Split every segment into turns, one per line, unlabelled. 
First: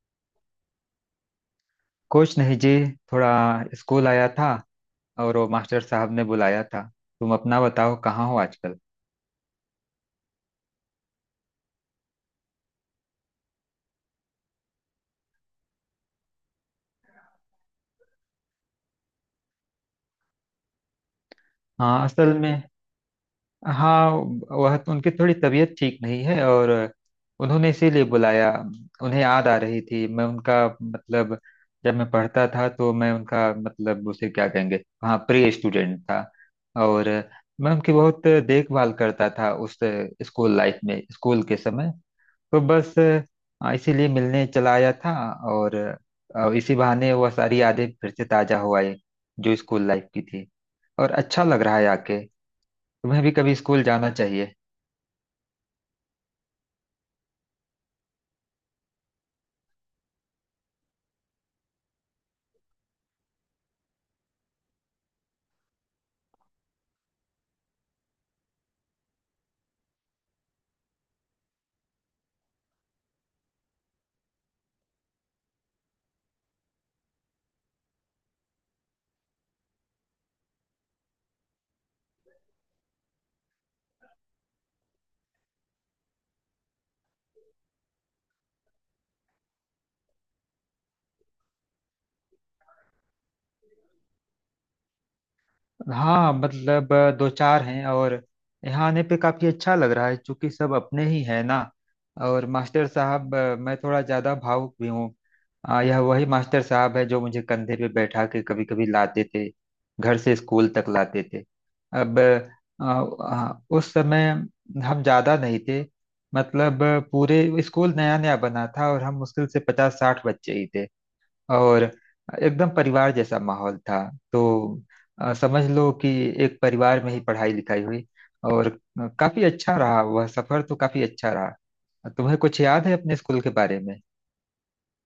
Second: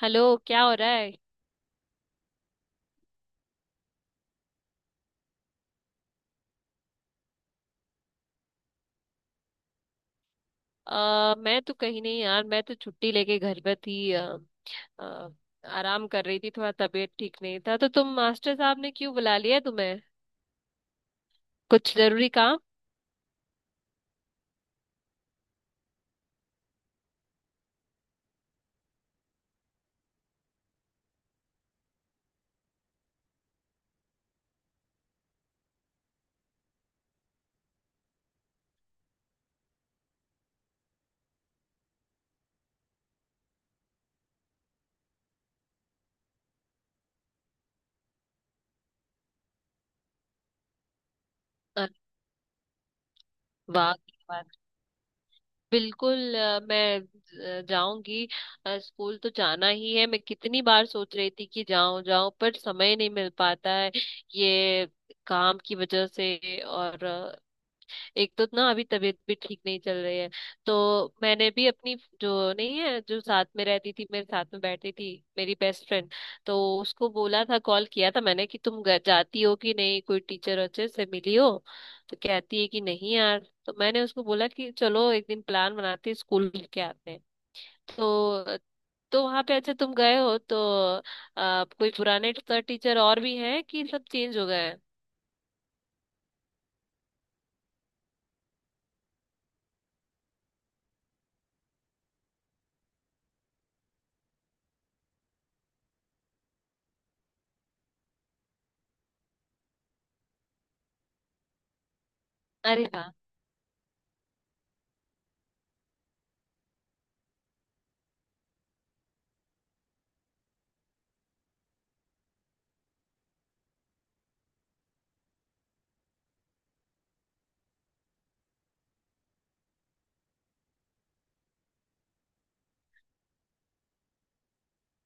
Hello, क्या हो रहा है?
कुछ नहीं जी। थोड़ा स्कूल आया था। और वो मास्टर साहब ने बुलाया था। तुम अपना बताओ कहाँ हो आजकल।
मैं तो कहीं नहीं यार। मैं तो छुट्टी लेके घर पे थी। अ, आराम कर रही थी, थोड़ा तबीयत ठीक नहीं था। तो तुम, मास्टर साहब ने क्यों बुला लिया तुम्हें? कुछ
हाँ
जरूरी
असल में।
काम?
हाँ। वह तो उनकी थोड़ी तबीयत ठीक नहीं है और उन्होंने इसीलिए बुलाया। उन्हें याद आ रही थी। मैं उनका मतलब जब मैं पढ़ता था तो मैं उनका मतलब उसे क्या कहेंगे, हाँ, प्री स्टूडेंट था। और मैं उनकी बहुत देखभाल करता था उस स्कूल लाइफ में, स्कूल के समय। तो बस इसीलिए मिलने चला आया था। और इसी बहाने वह सारी यादें फिर से ताजा हो आई जो स्कूल लाइफ की थी। और अच्छा लग रहा
अ,
है आके। तुम्हें भी कभी स्कूल
वाह
जाना
क्या
चाहिए।
बात। बिल्कुल। जाऊंगी। स्कूल तो जाना ही है। मैं कितनी बार सोच रही थी कि जाऊं जाऊं, पर समय नहीं मिल पाता है ये, काम की वजह से। और एक तो ना, अभी तबीयत भी ठीक नहीं चल रही है। तो मैंने भी अपनी, जो नहीं है, जो साथ में रहती थी मेरे, साथ में बैठती थी, मेरी बेस्ट फ्रेंड, तो उसको बोला था, कॉल किया था मैंने कि तुम घर जाती हो कि नहीं, कोई टीचर अच्छे से मिली हो। तो कहती है कि नहीं यार। तो मैंने उसको बोला कि चलो एक दिन प्लान बनाते हैं, स्कूल के आते हैं। तो तो वहां पे अच्छा, तुम गए हो तो कोई पुराने टीचर और भी हैं कि सब चेंज हो गए हैं?
हाँ मतलब, दो चार हैं। और यहाँ आने पे काफी अच्छा लग रहा है क्योंकि सब अपने ही हैं ना। और मास्टर साहब, मैं थोड़ा ज्यादा भावुक भी हूँ। यह वही मास्टर साहब है जो मुझे कंधे पे बैठा के कभी कभी लाते थे, घर से स्कूल तक लाते थे। अब आ,
अरे,
आ, उस समय हम ज्यादा नहीं थे। मतलब पूरे स्कूल नया नया बना था और हम मुश्किल से पचास साठ बच्चे ही थे। और एकदम परिवार जैसा माहौल था। तो समझ लो कि एक परिवार में ही पढ़ाई लिखाई हुई। और काफी अच्छा रहा वह सफर। तो काफी अच्छा रहा। तुम्हें कुछ याद है अपने स्कूल के बारे में।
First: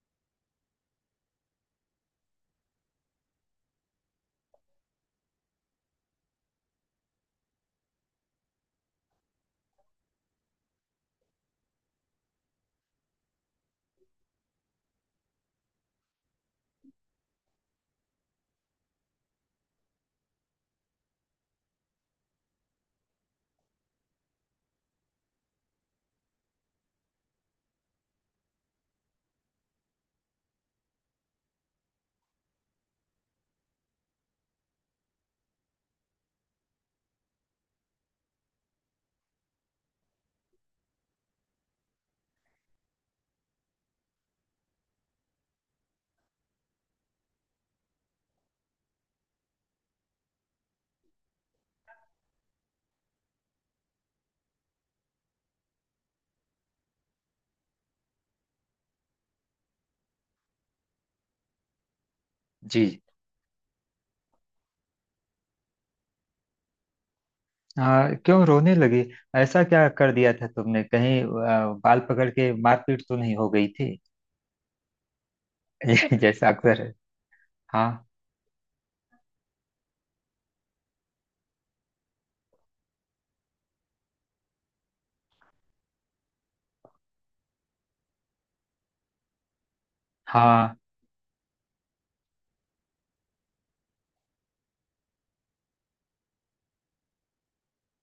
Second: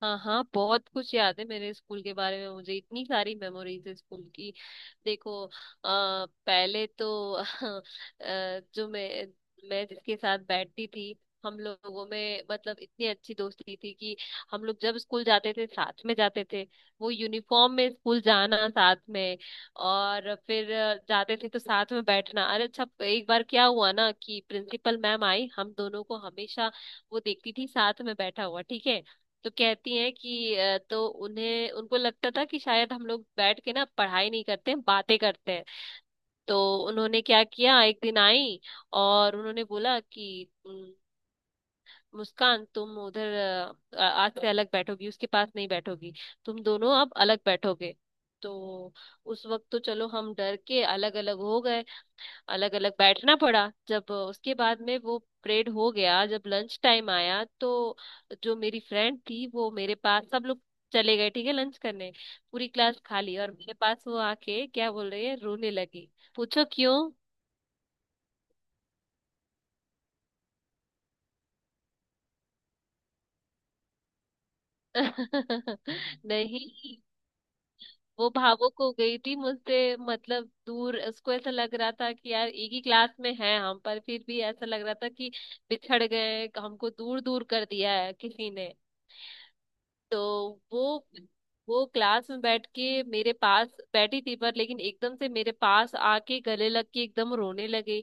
हाँ हाँ, बहुत कुछ याद है मेरे स्कूल के बारे में। मुझे इतनी सारी मेमोरीज है स्कूल की। देखो, पहले तो जो मैं जिसके साथ बैठती थी, हम लोगों में मतलब इतनी अच्छी दोस्ती थी कि हम लोग जब स्कूल जाते थे साथ में जाते थे, वो यूनिफॉर्म में स्कूल जाना साथ में। और फिर जाते थे तो साथ में बैठना। अरे अच्छा, एक बार क्या हुआ ना कि प्रिंसिपल मैम आई। हम दोनों को हमेशा वो देखती थी साथ में बैठा हुआ, ठीक है? तो कहती हैं कि तो उन्हें, उनको लगता था कि शायद हम लोग बैठ के ना पढ़ाई नहीं करते हैं, बातें करते हैं। तो उन्होंने क्या किया, एक दिन आई और उन्होंने बोला कि " मुस्कान, तुम उधर, आज से अलग बैठोगी, उसके पास नहीं बैठोगी, तुम दोनों अब अलग बैठोगे। तो उस वक्त तो चलो, हम डर के अलग अलग हो गए, अलग अलग बैठना पड़ा। जब उसके बाद में वो परेड हो गया, जब लंच टाइम आया, तो जो मेरी फ्रेंड थी वो मेरे पास, सब लोग चले गए ठीक है लंच करने, पूरी
जी।
क्लास खाली, और मेरे पास वो आके क्या बोल रही है, रोने लगी। पूछो क्यों।
हाँ क्यों रोने लगी? ऐसा क्या कर दिया था तुमने, कहीं बाल पकड़ के मारपीट तो नहीं हो गई थी? जैसा अक्सर है।
नहीं,
हाँ।
वो भावुक हो गई थी मुझसे मतलब दूर। उसको ऐसा लग रहा था कि यार एक ही क्लास में है हम, पर फिर भी ऐसा लग रहा था कि बिछड़ गए, हमको दूर दूर कर दिया है किसी ने। तो
हाँ।
वो क्लास में बैठ के मेरे पास बैठी थी पर, लेकिन एकदम से मेरे पास आके गले लग के एकदम रोने लगी।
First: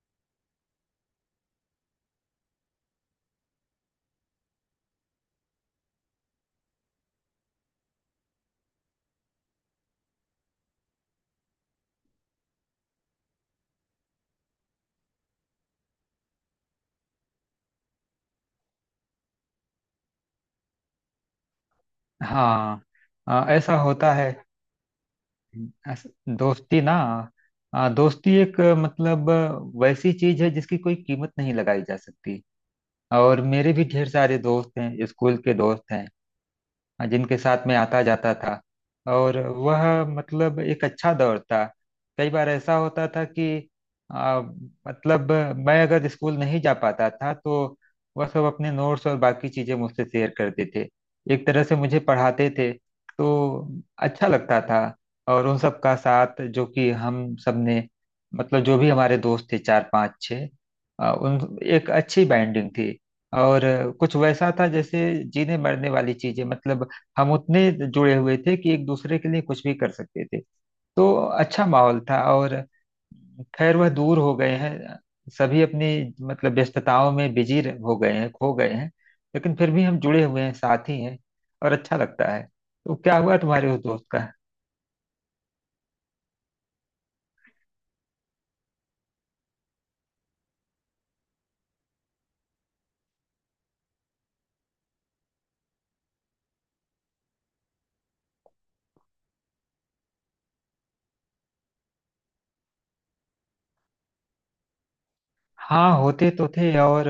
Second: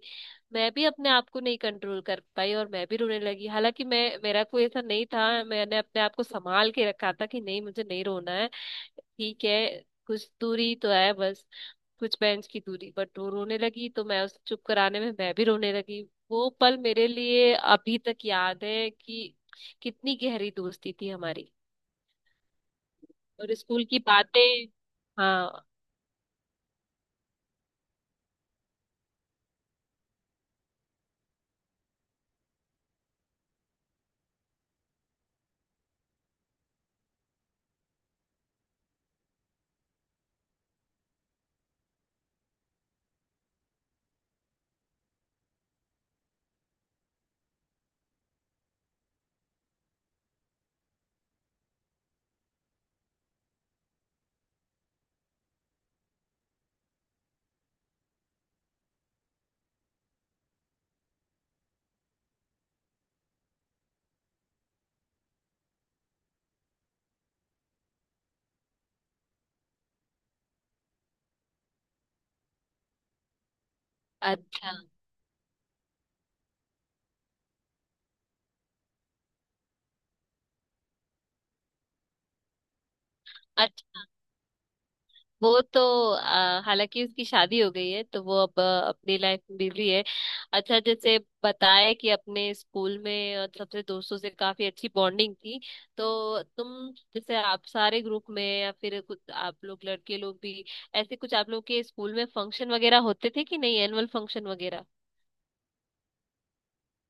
मैं भी अपने आप को नहीं कंट्रोल कर पाई, और मैं भी रोने लगी। हालांकि मैं, मेरा कोई ऐसा नहीं था, मैंने अपने आप को संभाल के रखा था कि नहीं, मुझे नहीं रोना है, ठीक है, कुछ दूरी तो है बस, कुछ बेंच की दूरी। बट वो रोने लगी तो मैं उसे चुप कराने में मैं भी रोने लगी। वो पल मेरे लिए अभी तक याद है कि कितनी गहरी दोस्ती थी हमारी।
हाँ
और
ऐसा
स्कूल की
होता है।
बातें, हाँ।
अस- दोस्ती ना, दोस्ती एक मतलब वैसी चीज है जिसकी कोई कीमत नहीं लगाई जा सकती। और मेरे भी ढेर सारे दोस्त हैं, स्कूल के दोस्त हैं जिनके साथ में आता जाता था। और वह मतलब एक अच्छा दौर था। कई बार ऐसा होता था कि मतलब मैं अगर स्कूल नहीं जा पाता था तो वह सब अपने नोट्स और बाकी चीज़ें मुझसे शेयर करते थे। एक तरह से मुझे पढ़ाते थे। तो अच्छा लगता था। और उन सब का साथ जो कि हम सब ने, मतलब जो भी हमारे दोस्त थे, चार पांच छः, उन एक अच्छी बाइंडिंग थी। और कुछ वैसा था जैसे जीने मरने वाली चीजें। मतलब हम उतने जुड़े हुए थे कि एक दूसरे के लिए कुछ भी कर सकते थे। तो अच्छा माहौल था। और खैर वह दूर हो गए
अच्छा।
हैं, सभी अपनी मतलब व्यस्तताओं में हो गए हैं, खो गए हैं। लेकिन फिर भी हम जुड़े हुए हैं, साथ ही हैं। और अच्छा लगता है। तो क्या हुआ तुम्हारे उस दोस्त
अच्छा,
का?
वो तो हालांकि उसकी शादी हो गई है तो वो अब अपनी लाइफ में बिजी है। अच्छा, जैसे बताए कि अपने स्कूल में और सबसे, दोस्तों से काफी अच्छी बॉन्डिंग थी तो तुम, जैसे आप सारे ग्रुप में, या फिर कुछ आप लोग, लड़के लोग भी, ऐसे कुछ आप लोग के स्कूल में फंक्शन वगैरह होते थे कि नहीं, एनुअल फंक्शन वगैरह?
हाँ होते तो थे। और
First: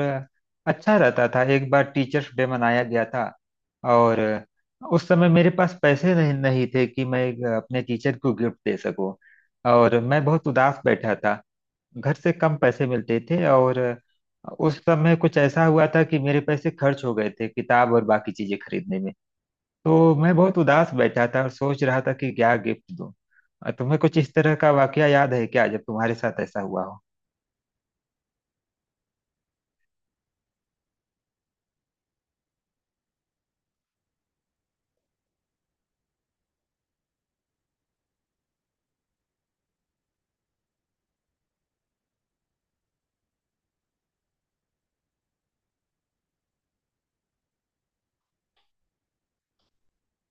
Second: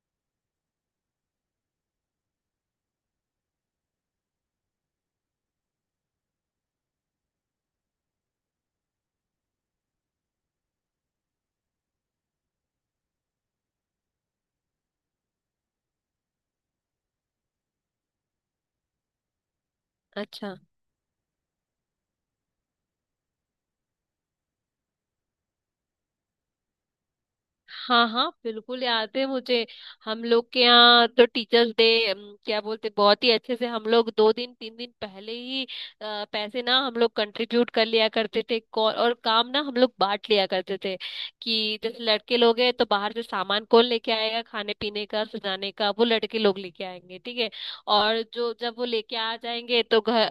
अच्छा रहता था। एक बार टीचर्स डे मनाया गया था। और उस समय मेरे पास पैसे नहीं नहीं थे कि मैं एक अपने टीचर को गिफ्ट दे सकूं। और मैं बहुत उदास बैठा था। घर से कम पैसे मिलते थे। और उस समय कुछ ऐसा हुआ था कि मेरे पैसे खर्च हो गए थे किताब और बाकी चीजें खरीदने में। तो मैं
अच्छा।
बहुत उदास बैठा था और सोच रहा था कि क्या गिफ्ट दूं। तुम्हें कुछ इस तरह का वाकया याद है क्या जब तुम्हारे साथ ऐसा हुआ हो?
हाँ हाँ, बिल्कुल याद है मुझे। हम लोग के यहाँ तो टीचर्स डे, क्या बोलते, बहुत ही अच्छे से हम लोग दो दिन तीन दिन पहले ही पैसे ना हम लोग कंट्रीब्यूट कर लिया करते थे, और काम ना हम लोग बांट लिया करते थे कि जैसे लड़के लोग हैं तो बाहर से सामान कौन लेके आएगा, खाने पीने का, सजाने का, वो लड़के लोग लेके आएंगे ठीक है, और जो जब वो लेके आ जाएंगे तो घर,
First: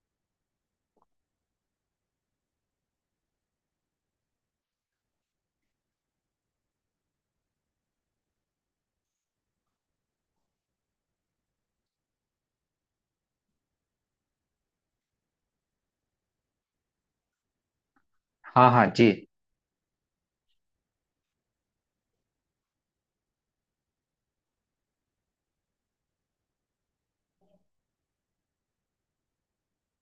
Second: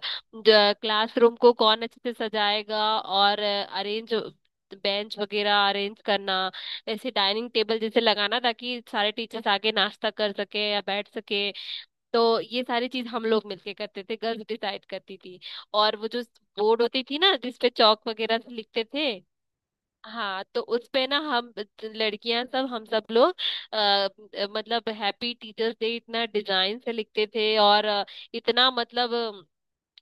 क्लासरूम को कौन अच्छे से सजाएगा, और अरेंज, बेंच वगैरह अरेंज करना, ऐसे डाइनिंग टेबल जैसे लगाना ताकि सारे टीचर्स आके नाश्ता कर सके या बैठ सके। तो ये सारी चीज हम लोग मिलके करते थे, गर्ल्स डिसाइड करती थी। और वो जो बोर्ड होती थी ना, जिसपे चौक वगैरह से
हाँ
लिखते
हाँ जी।
थे, हाँ, तो उस पे ना, हम लड़कियां सब, हम सब लोग मतलब हैप्पी टीचर्स डे इतना डिजाइन से लिखते थे, और इतना मतलब,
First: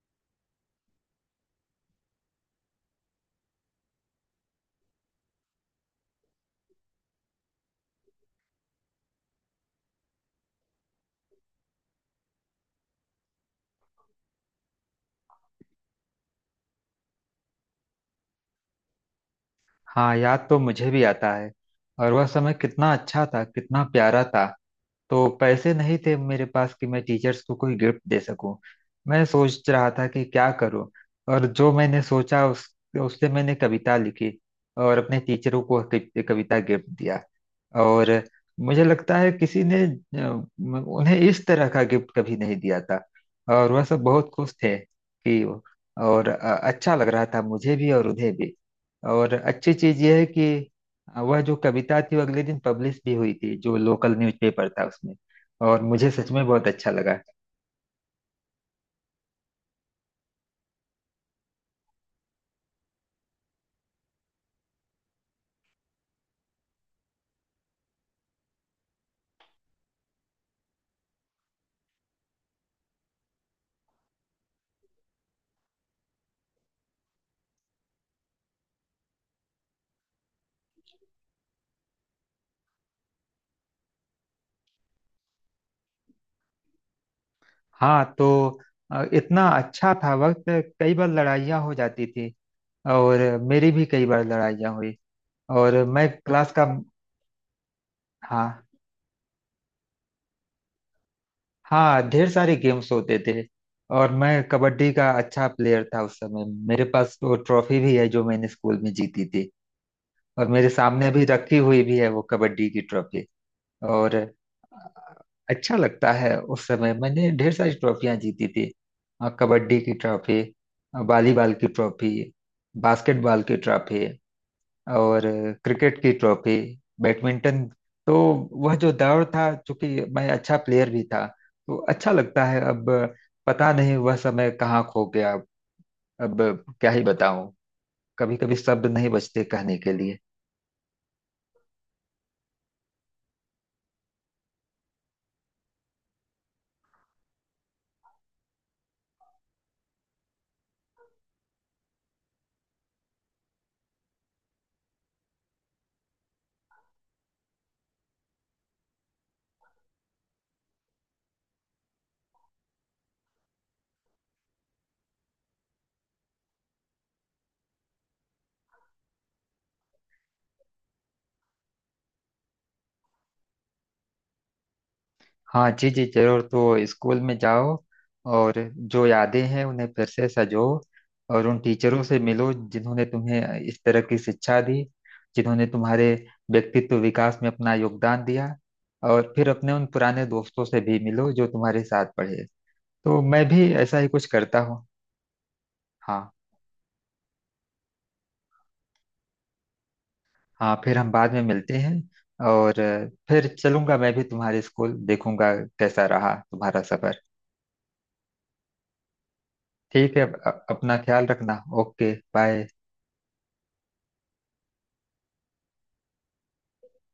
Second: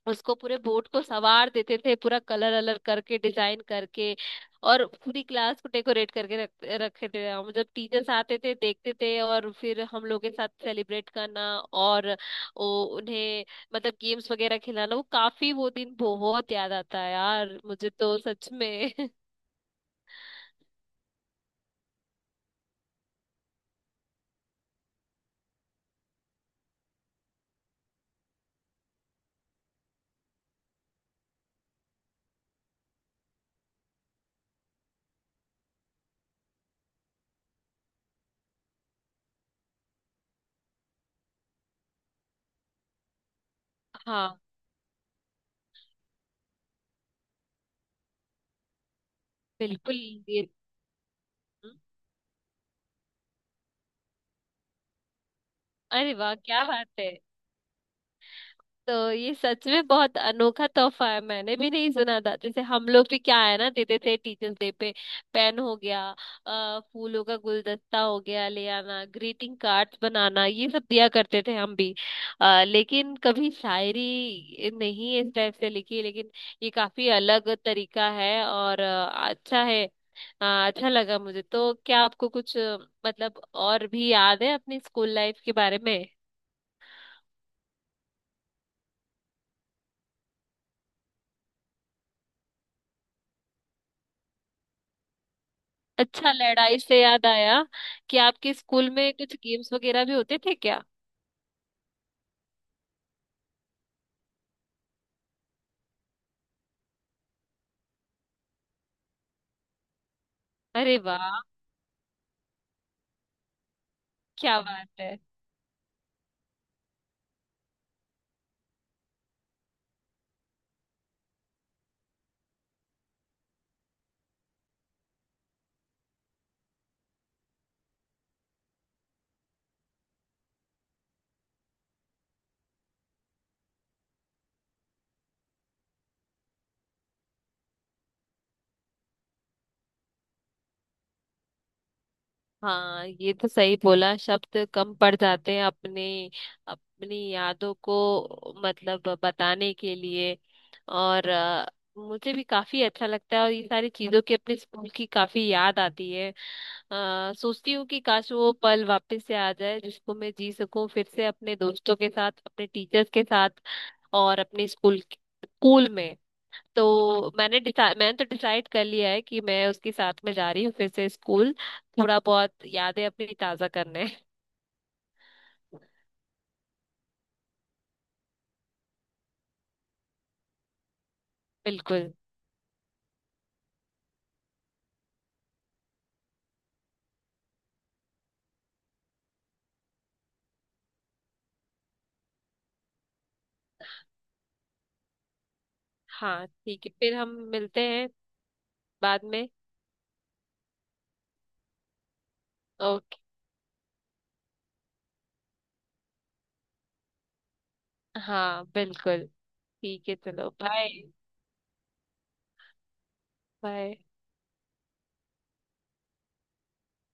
उसको पूरे बोर्ड को सवार देते थे, पूरा कलर अलर करके, डिजाइन करके, और पूरी क्लास को डेकोरेट करके रख, रखे थे हम। जब टीचर्स आते थे देखते थे, और फिर हम लोग के साथ सेलिब्रेट करना, और वो उन्हें मतलब गेम्स वगैरह खिलाना। वो काफी, वो दिन बहुत याद आता है यार मुझे तो, सच में।
हाँ याद तो मुझे भी आता है। और वह समय कितना अच्छा था, कितना प्यारा था। तो पैसे नहीं थे मेरे पास कि मैं टीचर्स को कोई गिफ्ट दे सकूं। मैं सोच रहा था कि क्या करूं। और जो मैंने सोचा, उस उससे मैंने कविता लिखी। और अपने टीचरों को कविता गिफ्ट दिया। और मुझे लगता है किसी ने उन्हें इस तरह का गिफ्ट कभी नहीं दिया था। और वह सब बहुत
हाँ,
खुश थे कि। और अच्छा लग रहा था मुझे भी और उन्हें भी। और अच्छी
बिल्कुल।
चीज यह है
ये,
कि वह जो कविता थी वो अगले दिन पब्लिश भी हुई थी जो लोकल न्यूज़पेपर था उसमें। और मुझे
अरे
सच
वाह
में
क्या
बहुत
बात
अच्छा
है।
लगा।
तो ये सच में बहुत अनोखा तोहफा है, मैंने भी नहीं सुना था। जैसे हम लोग भी क्या है ना, देते थे टीचर्स डे पे, पेन हो गया, फूलों का गुलदस्ता हो गया ले आना, ग्रीटिंग कार्ड्स बनाना, ये सब दिया करते थे हम भी। लेकिन कभी शायरी नहीं इस टाइप से लिखी, लेकिन ये काफी अलग तरीका है। और अच्छा है, अच्छा लगा मुझे तो। क्या आपको कुछ मतलब और भी याद है अपनी स्कूल लाइफ के बारे में?
हाँ तो इतना अच्छा था वक्त। कई बार लड़ाइयाँ हो जाती थी। और मेरी भी कई बार लड़ाइयाँ हुई। और मैं
अच्छा,
क्लास का।
लड़ाई से याद आया कि आपके
हाँ।
स्कूल में कुछ गेम्स वगैरह भी होते थे क्या?
हाँ ढेर सारे गेम्स होते थे। और मैं कबड्डी का अच्छा प्लेयर था उस समय। मेरे पास वो ट्रॉफी भी है जो मैंने स्कूल में जीती थी। और मेरे
अरे
सामने अभी
वाह,
रखी हुई भी है वो कबड्डी की ट्रॉफी। और
क्या बात है।
अच्छा लगता है। उस समय मैंने ढेर सारी ट्रॉफियां जीती थी। कबड्डी की ट्रॉफी, वॉलीबॉल की ट्रॉफी, बास्केटबॉल की ट्रॉफी, और क्रिकेट की ट्रॉफी, बैडमिंटन। तो वह जो दौर था, चूंकि मैं अच्छा प्लेयर भी था, तो अच्छा लगता है। अब पता नहीं वह समय कहाँ खो गया। अब क्या ही बताऊं। कभी कभी शब्द नहीं बचते कहने के लिए।
हाँ ये तो सही बोला, शब्द कम पड़ जाते हैं अपने, अपनी यादों को मतलब बताने के लिए। और मुझे भी काफी अच्छा लगता है, और ये सारी चीजों की, अपने स्कूल की काफी याद आती है। सोचती हूँ कि काश वो पल वापस से आ जाए जिसको मैं जी सकूं, फिर से अपने दोस्तों के साथ, अपने टीचर्स के साथ, और अपने स्कूल, स्कूल में। तो मैंने डिसाइड, मैंने तो डिसाइड कर लिया है कि मैं उसके साथ में जा रही हूँ फिर से स्कूल, थोड़ा बहुत यादें अपनी ताजा करने।
हाँ जी जी जरूर, तो स्कूल में जाओ। और जो यादें हैं उन्हें फिर से सजो। और उन टीचरों
बिल्कुल।
से मिलो जिन्होंने तुम्हें इस तरह की शिक्षा दी, जिन्होंने तुम्हारे व्यक्तित्व विकास में अपना योगदान दिया। और फिर अपने उन पुराने दोस्तों से भी मिलो जो तुम्हारे साथ पढ़े। तो मैं भी ऐसा ही कुछ करता हूँ। हाँ।
हाँ ठीक है, फिर हम मिलते हैं बाद में।
हाँ फिर हम बाद में मिलते हैं। और
ओके।
फिर चलूंगा मैं भी, तुम्हारे स्कूल देखूंगा, कैसा रहा तुम्हारा सफर।
हाँ बिल्कुल, ठीक है
ठीक है।
चलो बाय।
अपना ख्याल रखना। Okay bye.
बाय।